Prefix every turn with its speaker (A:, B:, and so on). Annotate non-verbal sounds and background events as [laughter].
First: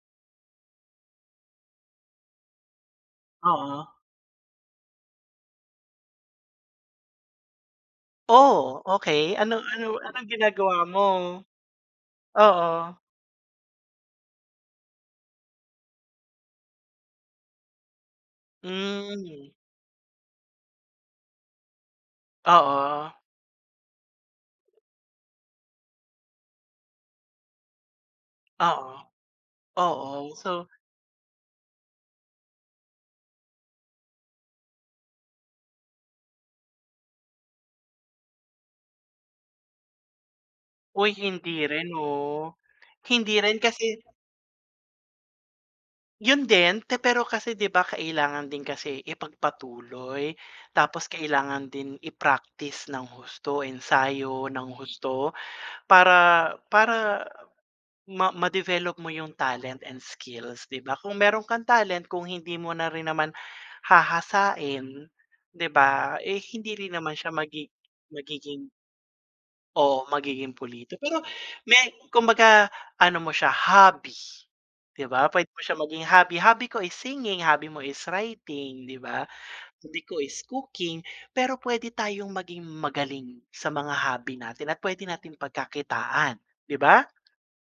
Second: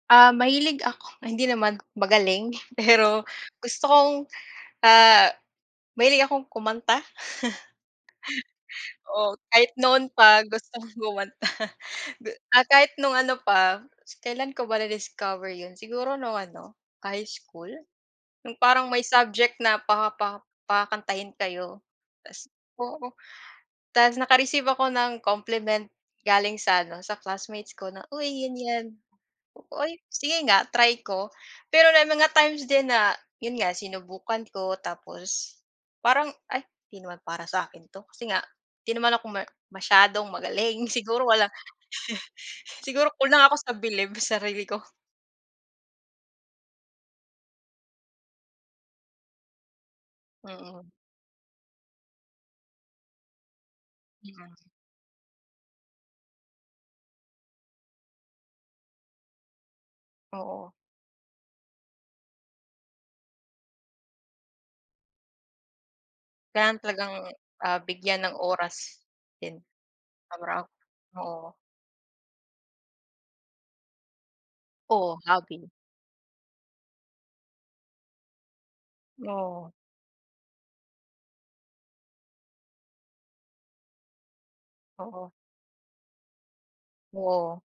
A: Ah, mahilig ako hindi naman magaling, pero gusto
B: Oo.
A: kong, ah, mahilig akong kumanta.
B: Oh!
A: [laughs]
B: Okey.
A: Oo,
B: Ano
A: kahit
B: ano
A: noon
B: anong
A: pa gusto
B: ginagawa
A: kong
B: mo?
A: kumanta. Gu ah, kahit
B: Oo.
A: nung ano pa, kailan ko ba discover yun? Siguro nung ano, high school? Yung parang may
B: Hmm.
A: subject na pa pa pakakantahin kayo ta's oo.
B: Oo.
A: Ta's naka-receive ako ng compliment galing sa ano, sa classmates ko na, "Uy, 'yan 'yan."
B: Oo.
A: "Uy,
B: Oo.
A: sige nga.
B: So
A: Try ko." Pero may mga times din na yun nga, sinubukan ko tapos parang, "Ay, 'di naman para sa'kin 'to." Kasi nga 'di naman ako ma masyadong magaling.
B: Uy
A: Siguro wala
B: hindi rin 'no.
A: [laughs] siguro
B: Hindi
A: kulang ako
B: rin
A: sa
B: kasi
A: bilib sa sarili ko.
B: Yun din, pe pero kasi di ba kailangan din kasi ipagpatuloy
A: Mm.
B: tapos kailangan din i-practice ng husto, ensayo
A: Mm.
B: ng husto para para ma ma-develop mo yung talent and skills,
A: Oo.
B: di ba? Kung meron kang talent, kung hindi mo na rin naman hahasain, di ba, eh, hindi
A: Kailangan
B: rin naman
A: talagang,
B: siya magi
A: ah, bigyan ng
B: magiging
A: oras din,
B: Oo, magiging
A: araw.
B: pulido. Pero
A: Oo.
B: may kumbaga ano mo siya, hobby. Di
A: Oh,
B: ba puwede mo
A: hobby.
B: siya maging hobby. Hobby ko is singing, hobby mo is writing, 'di ba?
A: Oo.
B: Hobby ko is cooking, pero puwede tayong maging magaling sa mga hobby natin at pwede
A: Oo.
B: nating pagkakitaan, 'di ba?
A: Oo.